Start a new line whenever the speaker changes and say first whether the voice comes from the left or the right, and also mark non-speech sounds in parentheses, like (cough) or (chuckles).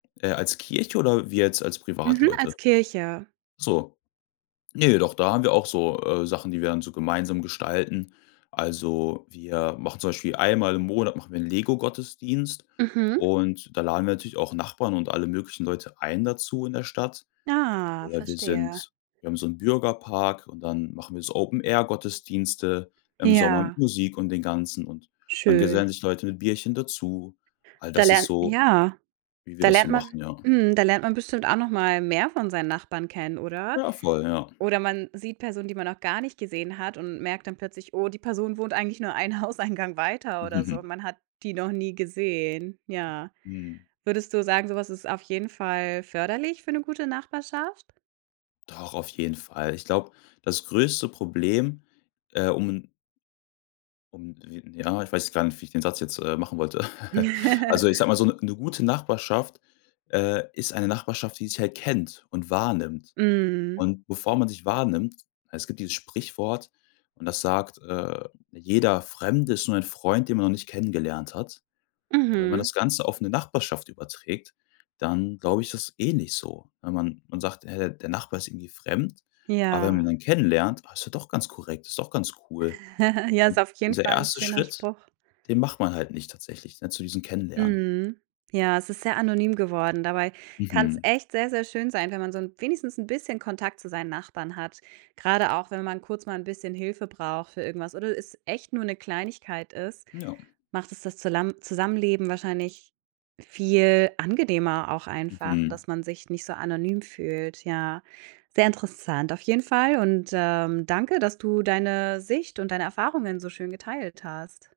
left: Äh, als Kirche oder wir jetzt als
right: Mhm,
left: Privatleute?
right: als Kirche.
left: So. Ne, doch da haben wir auch so, äh, Sachen, die wir dann so gemeinsam gestalten. Also, wir machen zum Beispiel einmal im Monat, machen wir 'n LEGO-Gottesdienst,
right: Mhm.
left: und da laden wir natürlich auch Nachbarn und alle möglichen Leute ein dazu in der Stadt.
right: Ah,
left: Oder wir
right: verstehe.
left: sind wir haben so 'n Bürgerpark und dann machen wir so Open-Air-Gottesdienste im Sommer mit
right: Ja.
left: Musik und den Ganzen, und dann gesellen
right: Schön.
left: sich Leute mit Bierchen dazu. All
right: Da
left: das ist
right: lernt
left: so,
right: ja.
left: wie wir
right: Da
left: das so
right: lernt man
left: machen, ja.
right: mhm, da lernt man bestimmt auch noch mal mehr von seinen Nachbarn kennen, oder?
left: Ja, voll, ja.
right: Oder man sieht Personen, die man noch gar nicht gesehen hat und merkt dann plötzlich, oh, die Person wohnt eigentlich nur einen Hauseingang weiter oder so,
left: (chuckles)
right: man hat die noch nie gesehen, ja.
left: Mhm.
right: Würdest du sagen, so was ist auf jeden Fall förderlich für 'ne gute Nachbarschaft?
left: Doch, auf jeden Fall. Ich glaube, das größte Problem, äh, um 'n um, wi ja, ich weiß jetzt gar nicht, wie ich den Satz jetzt, äh, machen wollte. (chuckles)
right: (chuckles)
left: Also, ich sage mal, so 'ne 'ne gute Nachbarschaft, äh, ist eine Nachbarschaft, die sich halt kennt und wahrnimmt.
right: Mhm.
left: Und bevor man sich wahrnimmt es gibt dieses Sprichwort und das sagt: „Äh, jeder Fremde ist nur ein Freund, den man noch nicht kennengelernt hat.“ Und wenn man
right: Mhm.
left: das Ganze auf 'ne Nachbarschaft überträgt, dann glaube ich, dass ist ähnlich so, wenn man man sagt: „,Äh, der Nachbar ist irgendwie fremd.“ Aber wenn man ihn
right: Ja.
left: dann kennenlernt: „Ah, ist ja doch ganz korrekt, ist doch ganz cool.“
right: (chuckles) Ja,
left: Und,
right: ist auf jeden
left: dieser
right: Fall 'n
left: 1.
right: schöner
left: Schritt,
right: Spruch.
left: den macht man halt nicht tatsächlich, ne, zu diesem Kennenlernen.
right: Mhm. Ja, es ist sehr anonym geworden, dabei kann's
left: Mhm.
right: echt sehr, sehr schön sein, wenn man so 'n wenigstens 'n bisschen Kontakt zu seinen Nachbarn hat. Grade auch, wenn man kurz mal 'n bisschen Hilfe braucht für irgendwas oder es echt nur 'ne Kleinigkeit ist,
left: Ja.
right: macht es das Zulam Zusammenleben wahrscheinlich viel angenehmer auch einfach,
left: Mhm.
right: dass man sich nicht so anonym fühlt, ja. Sehr interessant auf jeden Fall und, ähm, danke, dass du deine Sicht und deine Erfahrungen so schön geteilt hast.